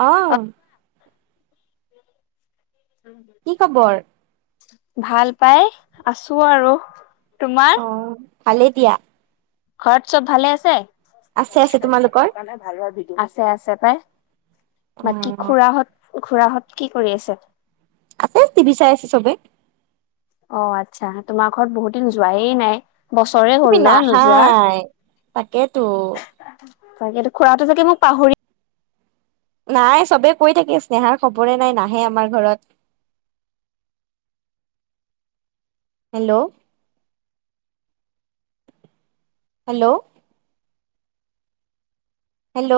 অহ কি খবৰ? ভাল পাই, আছো আৰু। তোমাৰ অ', ভালে দিয়া। ঘৰত চব ভালে আছে? আছে আছে, তোমালোকৰ? [unintelligible] আছে আছে পাই। অ বাকী খুৰাহঁত খুৰাহঁত কি কৰি আছেঁ? আছে টিভি চাই আছে চবে। অ', আচ্ছা তোমাৰ ঘৰত বহুত দিন যোৱায়ে নাই। বছৰে তুমি হ'ল ন নোযোৱা। নাহাই তাকেতো তাকেটো খুৰাহঁতে চাগে মোক পাহৰি নাই চবে কৈ থাকে স্নেহাৰ খবৰে নাই নাহে আমাৰ ঘৰত। Hello. Hello. Hello.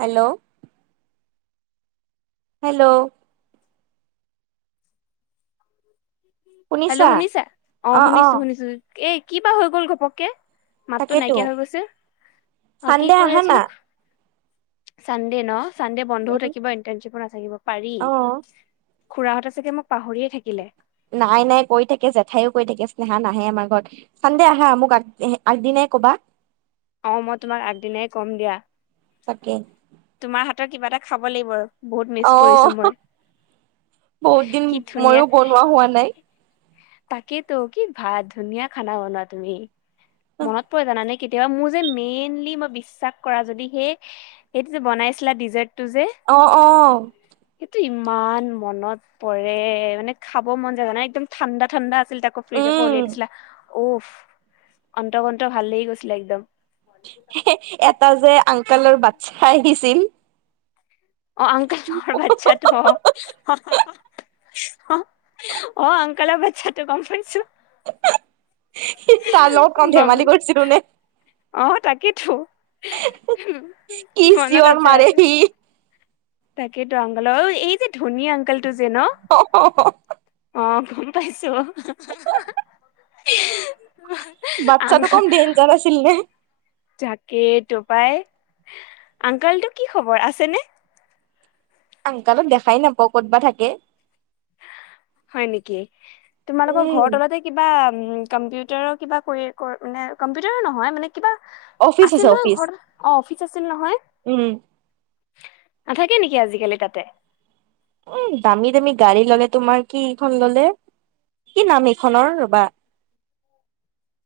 Hello. Hello. Hello শুনিছা? অ', শুনিছোঁ শুনিছোঁ এ, কি বা হৈ গ'ল ঘপককে মাততো তাকেতো নাইকিয়া হৈ গৈছে। অ', কি চানডে কৈ আহা না আছিলোঁ চানডে ন চানডে বন্ধও উম থাকিব ইণ্টাৰশ্বিপো নাথাকিব পাৰি। অ খুৰাহঁতে চাগে মোক পাহৰিয়ে থাকিলে নাই নাই কৈ থাকে জেঠায়ো কৈ থাকে স্নেহা নাহে আমাৰ ঘৰত। চানডে আহা মোক আগ এহে আগদিনাই ক'বা অ', মই তোমাক আগদিনাই ক'ম দিয়া। তাকে তোমাৰ হাতৰ কিবা এটা খাব লাগিব আৰু বহুত মিচ অ', কৰিছো মই [unintelligible] বহুত দিন কি ধুনীয়া ময়ো বনোৱা হোৱা নাই। তাকেইতো কি ভাত ধুনীয়া খানা বনোৱা তুমি। অ মনত পৰে জানানে কেতিয়াবা মোৰ যে মেইনলি মই বিশ্বাস কৰা যদি সেই সেইটো যে বনাইছিলা ডিজাৰ্টটো যে অ', অ'। সেটো ইমান মনত পৰে মানে খাব মন যায় মানে একদম ঠাণ্ডাত ঠাণ্ডা আছিল তাকো ফ্ৰিজ পা উম উলিয়াই দিছিলা, উফ অন্ত কন্ত ভাল লাগি গৈছিলে একদম। [unintelligible] এটা যে আংকালৰ বাটচ্চা আহিছিল অ', আংকলৰ বাটচ্চাটো অ'। [unintelligible] অ', অ', আংকলৰ বাটচ্চাটো গম পাইছোঁ। [unintelligible] তাৰ লগত কম গম ধেমালি কৰিছিলোঁ নে অ', তাকেইতো উম, কি মনত চিঞৰ আছে মাৰে আছে। সি তাকেতো আংগল এই যে ধনী আংকলটো যে ন [unintelligible] অ', গম পাইছোঁ [unintelligible] বাটচ্চাটো কম ডেঞ্জাৰ আছিল নে তাকে তপাই আংকালটো কি খবৰ, আছেনে? আংকালক দেখাই নাপাওঁ ক'ত বা থাকে হয় নিকি? তোমালোকৰ উম ঘৰ তলতে কিবা উম কম্পিউটাৰ কিবা কৰি কৰ নে কম্পিউটাৰৰ নহয় মানেক কিবা অফিচ আছে আছিল নহয় অফিচ ঘৰত। অ', অফিচ আছিল নহয় উম নাথাকে নেকি আজিকালি তাতে? উম দামী দামী গাড়ী ল'লে তোমাৰ কি এইখন ল'লে কি নাম এইখনৰ ৰ'বা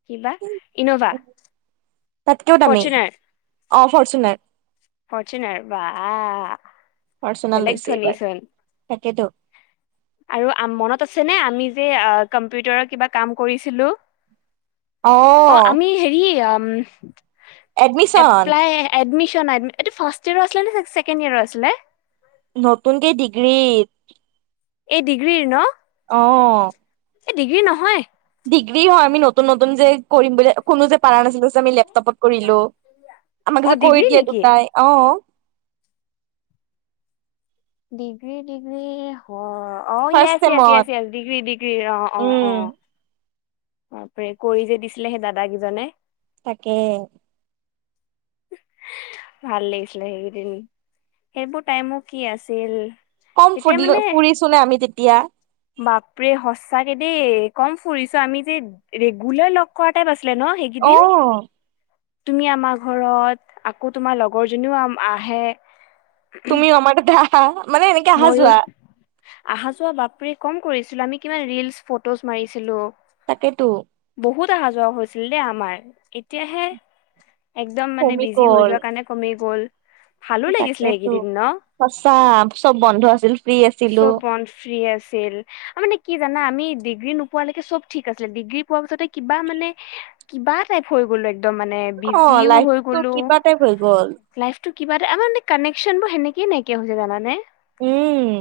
কিবা ইন'ভা তাতকেও দামী ফৰ্চুনায়। অ ফৰচুনাৰ ফাৰচুনাৰ বা ফৰচুনাৰ বেলেগ লৈছে এইবাৰ ধনিচোন। তাকেতো। আৰু মনত আছেনে আমি যে কম্পিউটাৰৰ কিবা কাম কৰিছিলো। অ আমি হেৰি এডমিচন এপলাই- এডমিশন এডম এইটো ফাষ্ট ইয়েৰ আছিলে ছেকেণ্ড ইয়েৰ আছিলে? নতুনকে ডিগ্ৰীত- এই ডিগ্ৰীৰ ন। অঁ' এ ডিগ্ৰী নহয়। ডিগ্ৰী হয় আমি নতুন নতুন যে কৰিম বুলি- কোনো যে পাৰা নাছিলো যে আমি লেপটপত কৰিলো। আমাক অ যে কৈ ডিগ্ৰী দিয়ে নেকি দুটাই অঁ' ডিগ্ৰী ডিগ্ৰী হয় অঁ ফাৰ্ষ্ট য়েছ য়েছ চেমত য়েছ য়েছ ডিগ্ৰী ডিগ্ৰী অঁ উম অঁ। অঁ প্ৰে কৰি যে দিছিলে সেই দাদা গিজনে। তাকে, ভাল লাগিছিলে সেইগেইদিন সেইবোৰ টাইমো কি আছিল? কম তেতিয়া ফুৰিলো মানে ফুৰিছো নে আমি তেতিয়া। বাপৰে সচাকে দেই কম ফুৰিছো আমি যে ৰেগুলাৰ লগ- কৰ টাইপ আছিলে ন অ সেইগেইদিন তুমি আমাক- ঘৰত আকৌ তোমাৰ লগৰজনীও আম আহে। তুমি আমাৰ তাতে আহা, মানে এনেকে অহা মইয়ো যোৱা। আহা যোৱা বাপৰে কম কৰিছিলো আমি কিমান ৰিলচ ফটোজ মাৰিছিলো। তাকেইতো। বহুত আহা যোৱা হৈছিল দেই আমাৰ এতিয়াহে- একদম মানে কমি বিজি হৈ গ'ল যোৱাৰ কাৰণে কমি গ'ল। ভালো লাগিছিলে তাকেতো, এইকেইদিন ন সঁচা চব বন্ধ আছিল। ফ্ৰী আছিলো চব বন্ ফ্ৰী আছিল, মানে কি জানা আমি ডিগ্ৰী নোপোৱালৈকে চব ঠিক আছিলে ডিগ্ৰী- পোৱা পিছতে কিবা মানে কিবা টাইপ হৈ গ'লো এক্দম মানে। অ বিজিও হৈ লাইফটো গলো। কিবা টাইপ হৈ গ'ল লাইফটো কিবা আমা মানে কানেকশ্যন বোৰ সেনেকে নাইকিয়া হৈ যায় জানানে? উম'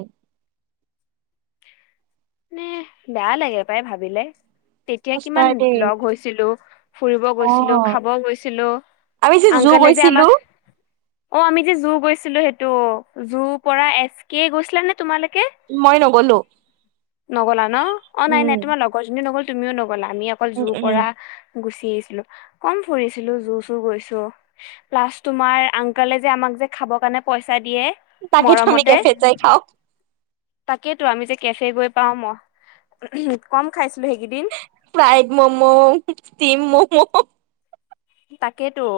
উমহু' বেয়া লাগে পাই ভাবিলে। তেতিয়া সঁচাই কিমান দেই লগ হৈছিলো ফুৰিব অ গৈছিলো খাব গৈছিলো। আমি যে ৰুযৌ গৈছিলো। অঁ আমি যে যু গৈছিলো সেটো যু পৰা এচ কে গৈছিলানে তোমালোকে? মই নগলো। নগলা ন অঁ নাই উম নাই তোমাৰ লগৰজনীও নগল তুমিও নগলা আমি অকল উম যুৰ উম পৰা- গুচি আহিছিলো, কম ফুৰিছিলো যু চু গৈছো। প্লাচ তোমাৰ আংকলে যে আমাক যে খাব কাৰণে পইচা দিয়ে। তাকেইতো আমি মৰমতে কেফেত যাই খাওঁ। তাকেইতো, আমি যে কেফে গৈ পাওঁ ম কম খাইছিলো সেইকেইদিন। Fried momo, steam momo. তাকেইতো, -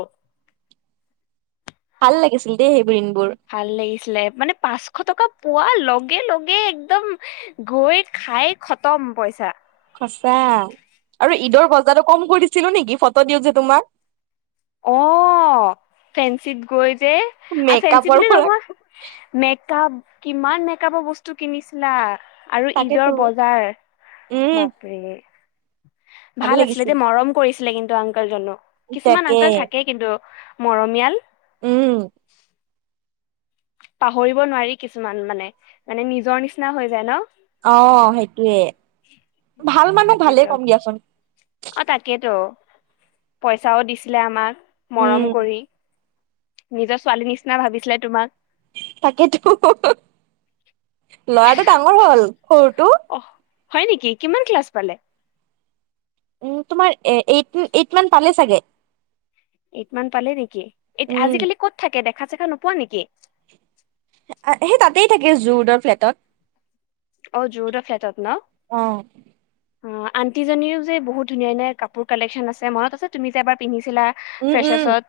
ভাল লাগিছিল দেই সেইবোৰ দিনবোৰ। ভাল লাগিছিলে, মানে পাঁচশ টকা পোৱাৰ লগে লগে একদম- গৈ খাই খতম পইচা সচা আৰু ঈদৰ বজাৰো কম কৰিছিলো নেকি ফটো দিওঁ যে তোমাক অ ফেঞ্চিত গৈ যে আ ফেঞ্চি মেকআপৰ বুলি পৰা নহয় মেকআপ কিমান মেকআপৰ বস্তু কিনিছিলা আৰু ঈদৰ তাকেতো বজাৰ উম বাপৰে ভাল আছিলে দে মৰম কৰিছিলে কিন্তু আংকলজনো কিছুমান আ তাকে কে কিন্তু মৰমীয়াল উম পাহৰিব নোৱাৰি কিছুমান মানে মানে নিজৰ নিচিনা হৈ যায় ন অ' সেইটোয়ে ভাল মানুহ ভালেই তাকেতো ক'ম দিয়াচোন। অ' তাকেতো, পইচাও দিছিলে আমাক মৰম উম কৰি। নিজৰ ছোৱালী নিচিনা ভাবিছিলে তোমাক। তাকেতো, লৰাটো ডাঙৰ হ'ল সৰুটো। অহ হয় নেকি কিমান ক্লাছ পালে। উম, তোমাৰ এ এইট এইট মান পালে চাগে। এইট মান পালে নেকি এইত উম আজিকালি ক'ত থাকে দেখা চেখা নোপোৱা নেকি। আ সেই তাতেই থাকে জু ৰদৰ ফ্লেটত। অ যুৰদৰ ফ্লেটত ন অ অ আন্টিজনীও যে বহুত ধুনীয়া ধুনীয়া কাপোৰ কালেকশ্যন আছে মনত আছে তুমি যে এবাৰ পিন্ধিছিলা উম উম ফ্ৰেচাছত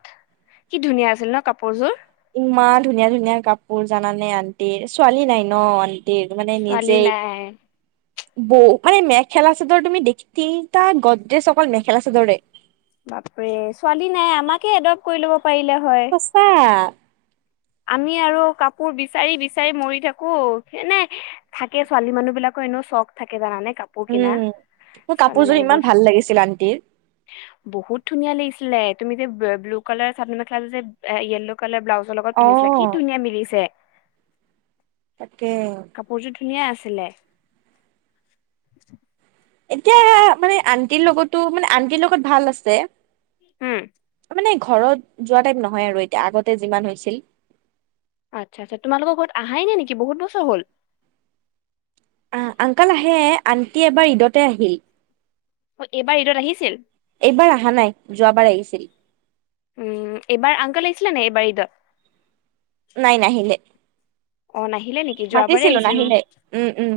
কি ধুনীয়া আছিল ন কাপোৰযোৰ ইমান ধুনীয়া ধুনীয়া কাপোৰ জানা নে আণ্টিৰ ছোৱালী নাই ন আন ন্তিৰ মানে ছোৱালী নিজেই নাই বৌ মানে মেখেলা চাদৰ তুমি দেখি তিনিটা গদডেছ অকল মেখেলা চাদৰে বাপৰে ছোৱালী নাই আমাকে এডপ্ট কৰি ল'ব পাৰিলে হয়। চা আমি আৰু কাপোৰ বিচাৰি বিচাৰি মৰি থাকো সেনে। থাকে ছোৱালী মানুহ বিলাকৰ এনেও চখ থাকে জানা নে কাপ উম, মোৰ কাপোৰযোৰ ইমান ভাল লাগিছিল আন্তিৰ। বহুত ধুনীয়া লাগিছিলে তুমি যে বে ব্লু কালাৰ চাদৰ মেখেলাযোৰ যে য়েলো কালাৰ ব্লাউজৰ লগত অ পিন্ধিছিলা কি ধুনীয়া মিলিছে। তাকে। কাপোৰযোৰ ধুনীয়া আছিলে। এতিয়া মানে আণ্টিৰ লগতো মানে আন্তিৰ লগত ভাল আছে। হো এ মানে ঘৰত যোৱা টাইপ নহয় আৰু এতিয়া আগতে যিমান হৈছিল। আচ্ছা আচ্ছা তোমালোকৰ ঘৰত আহাই নাই নেকি বহুত বছৰ হ'ল। আ' আংকল আহে আন্তি এবাৰ ঈদতে আহিল। অ' এইবাৰ ঈদত আহিছিল। এইবাৰ আহা নাই যোৱাবাৰ আহিছিল। উম, এইবাৰ আংকল আহিছিলে নে এইবাৰ ঈদত। নাই নাহিলে, অ নাহিলে নেকি যোৱাবাৰে মাতিছিলো আহিছিল নাহিলে উম, উম।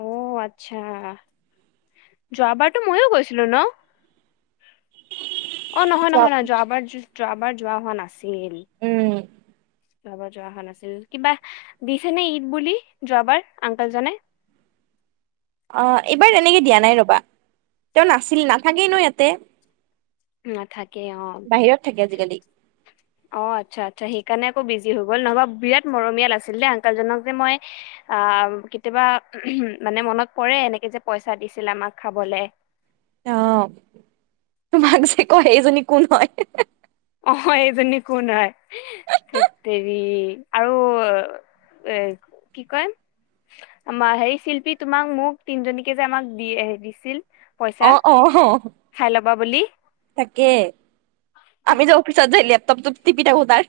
অ' আতচ্ছা। যোৱাবাৰটো ময়ো গৈছিলোঁ ন'। অ' নহয় নহয় নহয় উম যোৱাবাৰ যো যোৱাবাৰ যোৱা হোৱা নাছিল। উম। [inaudible] যোৱাবাৰ যোৱা হোৱা নাছিল কিবা দিছে নে ঈদ বুলি যোৱাবাৰ আংককল জনে। অ' এইবাৰ তেনেকে দিয়া নাই ৰ'বা' তেওঁ নাছিল নাথাকেই ন' ইয়াতে। নাথাকে অ বাহিৰত থাকে আজিকালি। অ' আচ্ছা আচ্ছা সেইকাৰণে আকৌ বিজি হৈ গ'ল নহবা বিৰাট মৰমীয়াল আছিল দেই আংককলজনক যে মই। অ' কেতিয়াবা উম, মানে মনত পৰে এনেকে যে পইচা দিছিল আমাক খাবলে। অ' তোমাক যে কয় সেইজনী কোন হয়। অ' এইজনী কোন হয়, ধেত তেৰি আৰু। এ কি কয়। আমাৰ হেই শিল্পী তোমাক মোক তিনজনীকে যে আমাক দি দিছিল। পইচা অ' অহ খাই ল'বা বুলি তাকে। আমি যে অফিচত যে লেপটপটো টিপি থাকো তাৰ।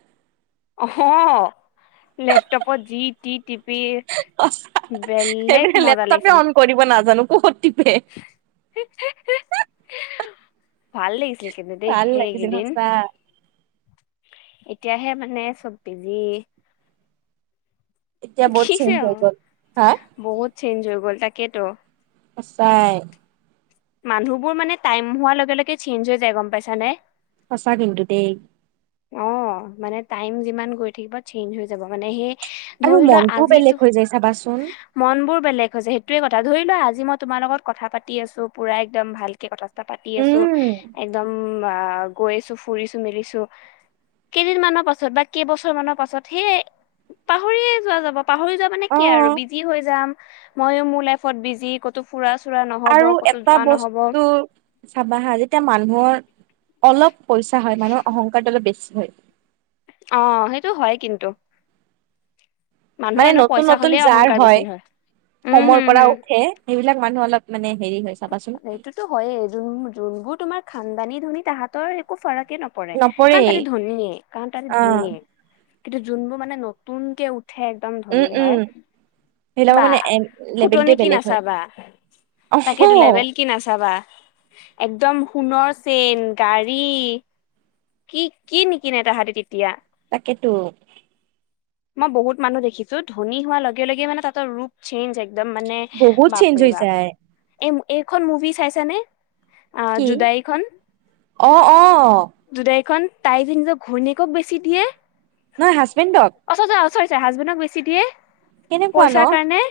অ' লেপটপত যি টি। টিপি, সঁচা বেলেগ সেইপিনে মজা লেপটপে লাগিছিল। অন কৰিব নাজানো, বহুত টিপে। [inaudible] ভাল লাগিছিল, কিন্তু দেই ভাল লাগিছিল সেইকিদিন। সঁচা এতিয়াহে মানে চব বিজি। এতিয়া বহুত কি যে চেঞ্জ অ হৈ গ'ল হা বহুত চেঞ্জ হৈ গ'ল তাকেইতো। সঁচাই। মানুহবোৰ মানে টাইম হোৱাৰ লগে-লগে চেঞ্জ হৈ যায়, গম পাইছা নে। সঁচা কিন্তু দেই। অ' মানে টাইম যিমান গৈ থাকিব চেঞ্জ হৈ যাব মানে সেই। আৰু ধৰি লোৱা মনটোও আজিতো। বেলেগ হৈ যায় চাবাচোন মন বোৰ বেলেগ হৈছে সেইটোৱে কথা ধৰি লোৱা আজি মই তোমাৰ লগত কথা পাতি আছো পুৰা একদম ভালকে কথা। থা পাতি আছো উম একদম আ গৈ আছোঁ ফুৰিছো মিলিছো। কেইদিনমানৰ পাছত বা কেইবছৰ মানৰ পাছত সেই পাহৰিয়ে যোৱা যাব। পাহৰি যোৱা মানে অ কি আৰু বিজি হৈ যাম মইয়ো মোৰ লাইত বিজি কত। তো ফুৰা চুৰা নহ'ব আৰু ক'তো এটা যোৱা নহ'ব। বস্তু চাবা আহা যেতিয়া মানুহৰ অলপ পইচা হয় মানুহৰ অহংকাৰটো অলপ বেছি হয়। অ', সেইটো হয় কিন্তু। মানুহৰ মানে এনেও পইচা নতুন-নতুন হলে যাৰ অহংকাৰ বেছি হয়, উম কমৰ হম পৰা হম উঠে সেইবিলাক মানুহ অলপ মানে হেৰি হয় চাবাচোন। সেইটো হয়য়ে যোন, যোনবোৰ তোমাৰ খণ্ডানি ধনী, তাহাঁতৰ একো ফাৰকে নপ। পৰে কাৰণ নপৰেই তাহাঁতে ধনীয়ে, কাৰণ তাহাঁতে অ ধনীয়ে, কিন্তু যোনবোৰ মানে নতুনকে উ। ঠে একদম উম ধনী উম হয় সেইবিলাকৰ বা মানে এ ফুটহোৱানি লেবেলটোৱে কি বেলেগ হয় নাচাবা। অহ তাকেটো লেবেল কি নাচাবা, একদম সোণৰ চেইন, গাড়ী। কি, কি নিকিনে তাহাঁতি তেতিয়া। তাকেতো। মই বহুত মানুহ দেখিছোঁ, ধনী হোৱাৰ লগে-লগে মানে তাহাতঁৰ ৰূপ। চেঞ্জ একদম মানে, বহুত চেঞ্জ হৈ বাপৰে বাপ। যায় এ এইখন মুভি চাইছানে আ কি জোদাইখন। অ অ জোদাইখন তাই যে নিজৰ ঘৈণীয়েকক বেছি দিয়ে। নহয়, হাজবেণ্ডক। [unintelligible] চৰী হাজবেণ্ডক বেছি দিয়ে, কেনেকুৱা ন পইচাৰ কাৰণে।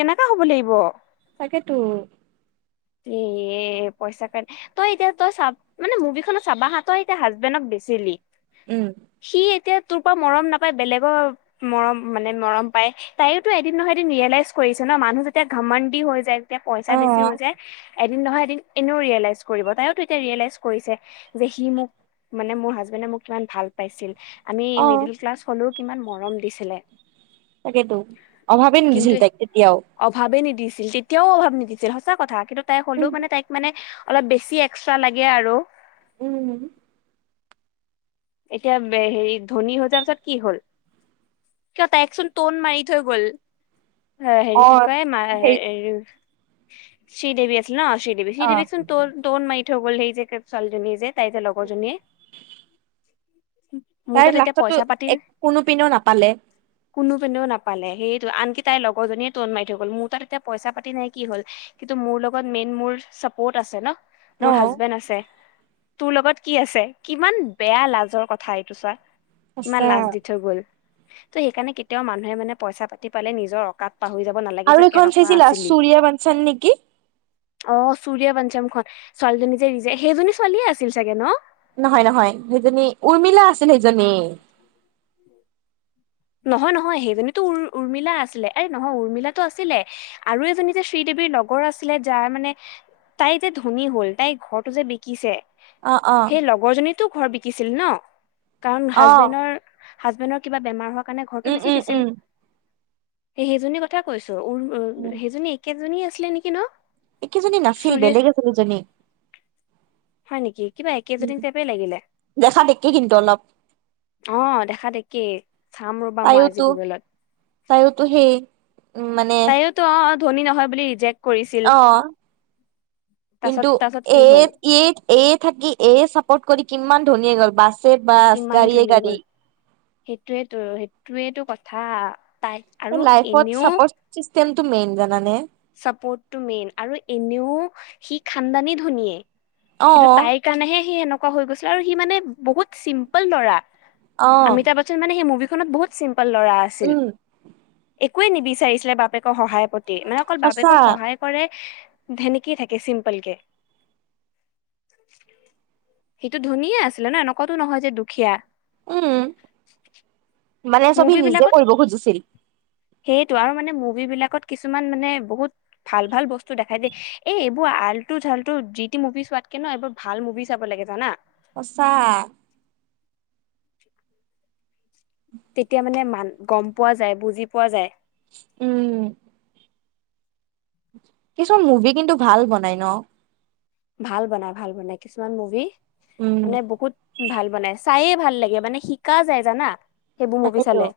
কেনেকা হ'ব লাগিব? [unintelligible] তাকেটো। [unintelligible] এ পইচা কাৰ [inaudible] তই এতিয়া তই চাব মানে মুভিখনত চাবা হা তই এতিয়া হাজবেণ্ডক বেছিলি [inaudible] উম। [unintelligible] সি এতিয়া তোৰ পা মৰম নাপায়, বেলেগৰ মৰম মানে মৰম পায়। [inaudible] তাইওতো এদিন নহয় এদিন ৰিয়েলাইজ কৰিছে ন, মানুহ যেতিয়া ঘমণ্ডি হৈ যায়, যেতিয়া অ পইচা বেছি হৈ যায়। [unintelligible] এদিন নহয় এদিন এনেও ৰিয়েলাইজ কৰিব। তাইওতো এতিয়া ৰিয়েলাইজ কৰিছে যে, সি মোক [inaudible] মানে মোৰ হাজবেণ্ডে মোক কিমান ভাল পাইছিল। আমি অ মিডিলক্লাছ হ'লেও কিমান মৰম দিছিলে। [inaudible] তাকেতো। অভাৱে নিদিছিল কিন্তু তাইক তেতিয়াও। [unintelligible] অভাৱে নিদিছিল, তেতিয়াও অভাৱ নিদিছিল। সঁচা কথা। কিন্তু তাই হ'লেও উম মানে তাইক মানে [inaudible] অলপ বেছি এক্সট্ৰা লাগে আৰু। [inaudible] উম। [unintelligible] এতিয়া, হেৰি ধনী হৈ যোৱাৰ পিছত কি হ'ল? [unintelligible] কিয় তাইক চোন ট'ন মাৰি থৈ গ'ল। [inaudible] অ হেৰি কি কয়, মা সেই [unintelligible] শ্ৰী দেৱী আছিল ন শ্ৰী দেৱী। শ্ৰী অ দেৱীক চোন ট ট'ন মাৰি থৈ গ'ল, সেই যে ছোৱালীজনীয়ে যে তাই যে লগৰজনীয়ে। [unintelligible] [unintelligible] তাই এতিয়া লাষ্টতো পইচা এক কোনোপিনেও নাপালে। [inaudible] কোনোপিনেও নাপালে, সেইটো। আনকি তাইৰ লগৰজনীয়ে ট'ন মাৰি থৈ গ'ল। মোৰ তাত এতিয়া পইচা-পাতি নাই কি হ'ল [inaudible] কিন্তু মোৰ লগত মেইন মোৰ চাপৰ্ট আছে ন। [inaudible] ন মোৰ হাজবেণ্ড আছে তোৰ লগত কি আছে? কিমান [unintelligible] বেয়া লাজৰ কথা এইটো চোৱা কিমান সঁচা লাজ দি থৈ গ'ল। [unintelligible] ত' সেইকাৰণে কেতিয়াও মানুহে মানে পইচা পাতি পালে নিজৰ অকাত [unintelligible] পাহৰি যাবা না [unintelligible] আৰু এখন চাইছিলা সুৰিয়া বঞ্চন নেকি? [unintelligible] অঁ! চুুৰীয়া পাঞ্চামখন ছোৱালীজনী যে [unintelligible] সেইজনী ছোৱালীয়ে আছিল চাগে ন? নহয়-নহয়। সেইজনী উৰ্মিলা আছিল, সেইজনী। [inaudible] [inaudible] নহয়-নহয়। সেইজনীতো উৰ উৰ্মিলা আছিলে। আৰে নহয়, উৰ্মিলাটো আছিলে [unintelligible] আৰু এজনী যে শ্ৰী দেৱীৰ লগৰ আছিলে, যাৰ মানে [inaudible] তাই যে ধনী হ'ল, তাই ঘৰটো যে বিকিছে [unintelligible] অ অ সেই লগৰজনীতো ঘৰ বিকিছিল ন, কাৰণ অ হাজবেণ্ডৰ [inaudible] হাজবেণ্ডৰ কিবা বেমাৰ হোৱাৰ কাৰণে ঘৰটো উম বেছি উম দিছিল। উম সেই সেইজনী কথা কৈছো উৰ [inaudible] উম [inaudible] সেইজনী একেজনী আছিলে নেকি ন? একেজনী নাছিল চুৰি বেলেগ আছিল এজনী। [inaudible] হয় নেকি? কিবা উম একেজনী টাইপেই লাগিলে। [inaudible] দেখা দেখি কিন্তু অলপ অঁ! দেখাত একেই চাম ৰবা মই আজি গুগলত। [inaudible] তাইওতো সেই উম মানে [inaudible] ত অঁ! ধনী নহয় বুলি ৰিজেক [inaudible] অঁ! তাৰছত কিন্তু তাৰছত কি এই হ'ল এই [unintelligible] এয় থাকি এয়ে চাপৰ্ট কৰি কিমান ধনী হৈ গল বাছে বাছ, কিমান গাড়ীয়ে ধনী গাড়ী। হ'ল [inaudible] সেইটোৱেতো সেইটোৱেটো কথা তাই [inaudible] লাইফত চাপৰ্ট চিষ্টেমটো মেইন জানানে? [unintelligible] চাপৰ্টটো মেইন আৰু এনেও সি খান্দানী ধনীয়ে কিন্তু অ তাইক [unintelligible] সেই কাৰণেহে সি সনেকুৱা হৈ গৈছে আৰু সি মানে বহুত চিম্পুল ল'ৰা অ', অমিতাভ চন মানে সি মুভিখনত বহুত চিম্পল ল'ৰা আছিল। উম, একোৱে নিবিচাৰিছিলে বাপেকৰ সহায় প্ৰতি মানে অকল সঁচা বাপেকৰ সহায় কৰে ধেনেকি থাকে চিম্পল কে। [inaudible] সেইটো ধুনীয়াে আছিলে ন একুৱতো নহয় যে দুখীয়া। উম মানে চব সি মুভি বিলাকত নিজে কৰিব খুজিছিল। সেইটো আৰু মানে মুভি বিলাকত কিছুমান মানে বহুত ভাল ভাল বস্তু দেখাই দেই এই এইবোৰ আলটু ফালটো যি টি মুভি চোৱাতকে ন এইবোৰ ভাল মুভি চাব লাগে জনা? সঁচা। তেতিয়া মানে মান গম পোৱা যায় বুজি পোৱা যায়। উম। কিছুমান মুভি কিন্তু ভাল বনাই ন। ভাল বনাই ভাল বনাই কিছুমান মুভি উম, মানে বহুত ভাল বনাই চায়ে ভাল লাগে মানে শিকা যায় জানা সেইবোৰ মুভি তাকেতো চালে।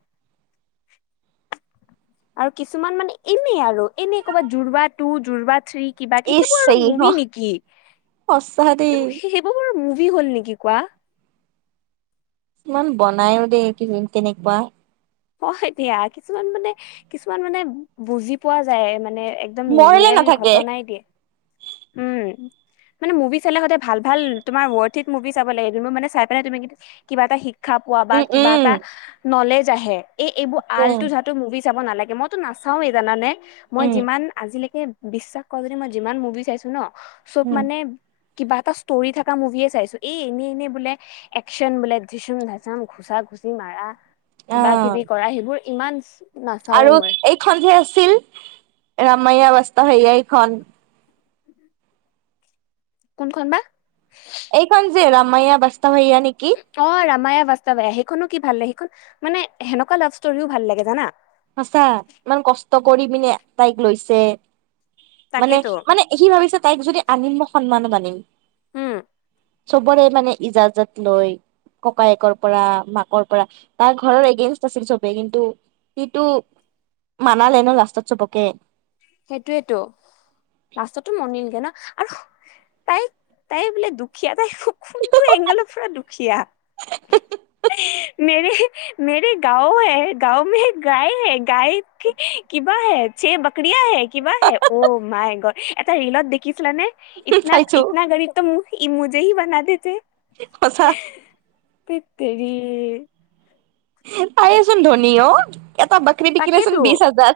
আৰু কিছুমান মানে এনেই আৰু এনে ক'বাত জোৰবা টু জোৰবা থ্ৰী কিবাকি ইচ সেইবোৰ আৰু চেৰি মুভি নেকি, অ সঁচা দেই এইবোৰ সেই বোৰ মুভি হ'ল নেকি কোৱা? ইমান বনায়ও দেই কি তেনেকুৱা। অ হেটিয়া কিছুমান মানে কিছুমান মানে বুজি পোৱা যায় মানে এক দম মৰলে ৰিয়েল নাথাকে ঘটনাই দিয়ে উম। মানে মুভি চালে সদাই ভাল তোমাৰ ৱৰটেত মুভি চাব লাগে জোনবোৰ মানে চাই পাই তুমি কি কিবা এটা শি ক্ষা পোৱা বা উম, কিবা উম, এটা নলেজ আহে এই এইবোৰ উম, আলটো ধা তো মুভি চাব নালাগে, মইতো নাচাও এই জানানে। মই উম, যিমান আজিলেকে বিশ্বাস কৰা যদি মই যিমান মুভি চাইছো ন চব উম, মানে কিবা এটা ষ্টৰি থকা মুভিয়ে চাইছো। এই এনেই এনেই বোলে একচন বোলে ধিচুম ধাচাম ঘোচা গুচি মাৰা কিবা অ', কিবি কৰা সেইবোৰ ইমান নাচাওৱে আৰু মই এইখন যে আছিল, ৰামায়া বাস্ত হৈয়া এইখন। কোনখন বা? এইখন যে ৰামাইা বাস্ত হৈয়া নেকি। অ', ৰামায়া বাস্তৱায়া সেইখনো কি ভাল লাগে সেইখন মানে সেনেকুৱা লাভ ষ্টৰিও ভাল লাগে জানা। সঁচা ইমান কষ্ট কৰি পিনে তাইক লৈছে মানে তাকেতো মানে সি ভাবিছে তাইক যদি আনিম মই সন্মানো আানিম। উম চবৰে মানে ইজাজত লৈ ককায়েকৰ পৰা মাকৰ পৰা তাৰ ঘৰৰ এগেইনষ্ট আছিল চবেই কিন্তু সিটো মানালে ন লাষ্টত চবকে। সেইটোয়েতো লাষ্টতো মনিলগে না আৰু তাই তাই বোলে দুখ দুখীয়া তাই খু কোনটো এংগলৰ পুৰা দুখীয়া। মেৰে মেৰে গাও হে, গাও মে গায় হে, গায় কি কিবা হে চে বাক ক্ৰিয়া হে, কিবা হে অ' মাই গদ। এটা ৰীলত দেখিছিলানে ইতনা চাইছো ইতনা গাৰিব টম ই মুজে হি বনা দেতে। সঁচা। ধেত তেৰি। তায়ে চোন ধনি অ', এটা বক্ৰি বিকিলে চোন তাকেইতো। বিছ হাজাৰ।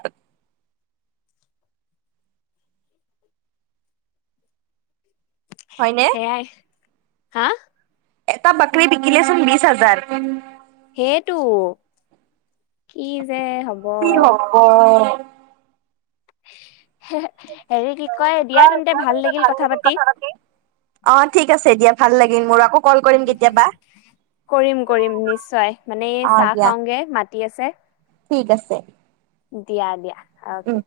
হয়নে সেয়াই, হা? এটা বক্ৰি বিকিলে চোন বিছ হাজাৰ। সেটো, কি যে হ'ব। অ'। হে-হেৰি কি কয়, দিয়া তেন্তে ভাল লাগিল কথা পাতি। অ', ঠিক আছে দিয়া, ভাল লাগিল মোৰ আকৌ কল কৰিম কেতিয়াবা কৰিম কৰিম নিশ্চয়, মানে এই অ চাহ দিয়া খাওঁগৈ, মাতি আছে। ঠিক আছে। দিয়া দিয়া অ'কে। উম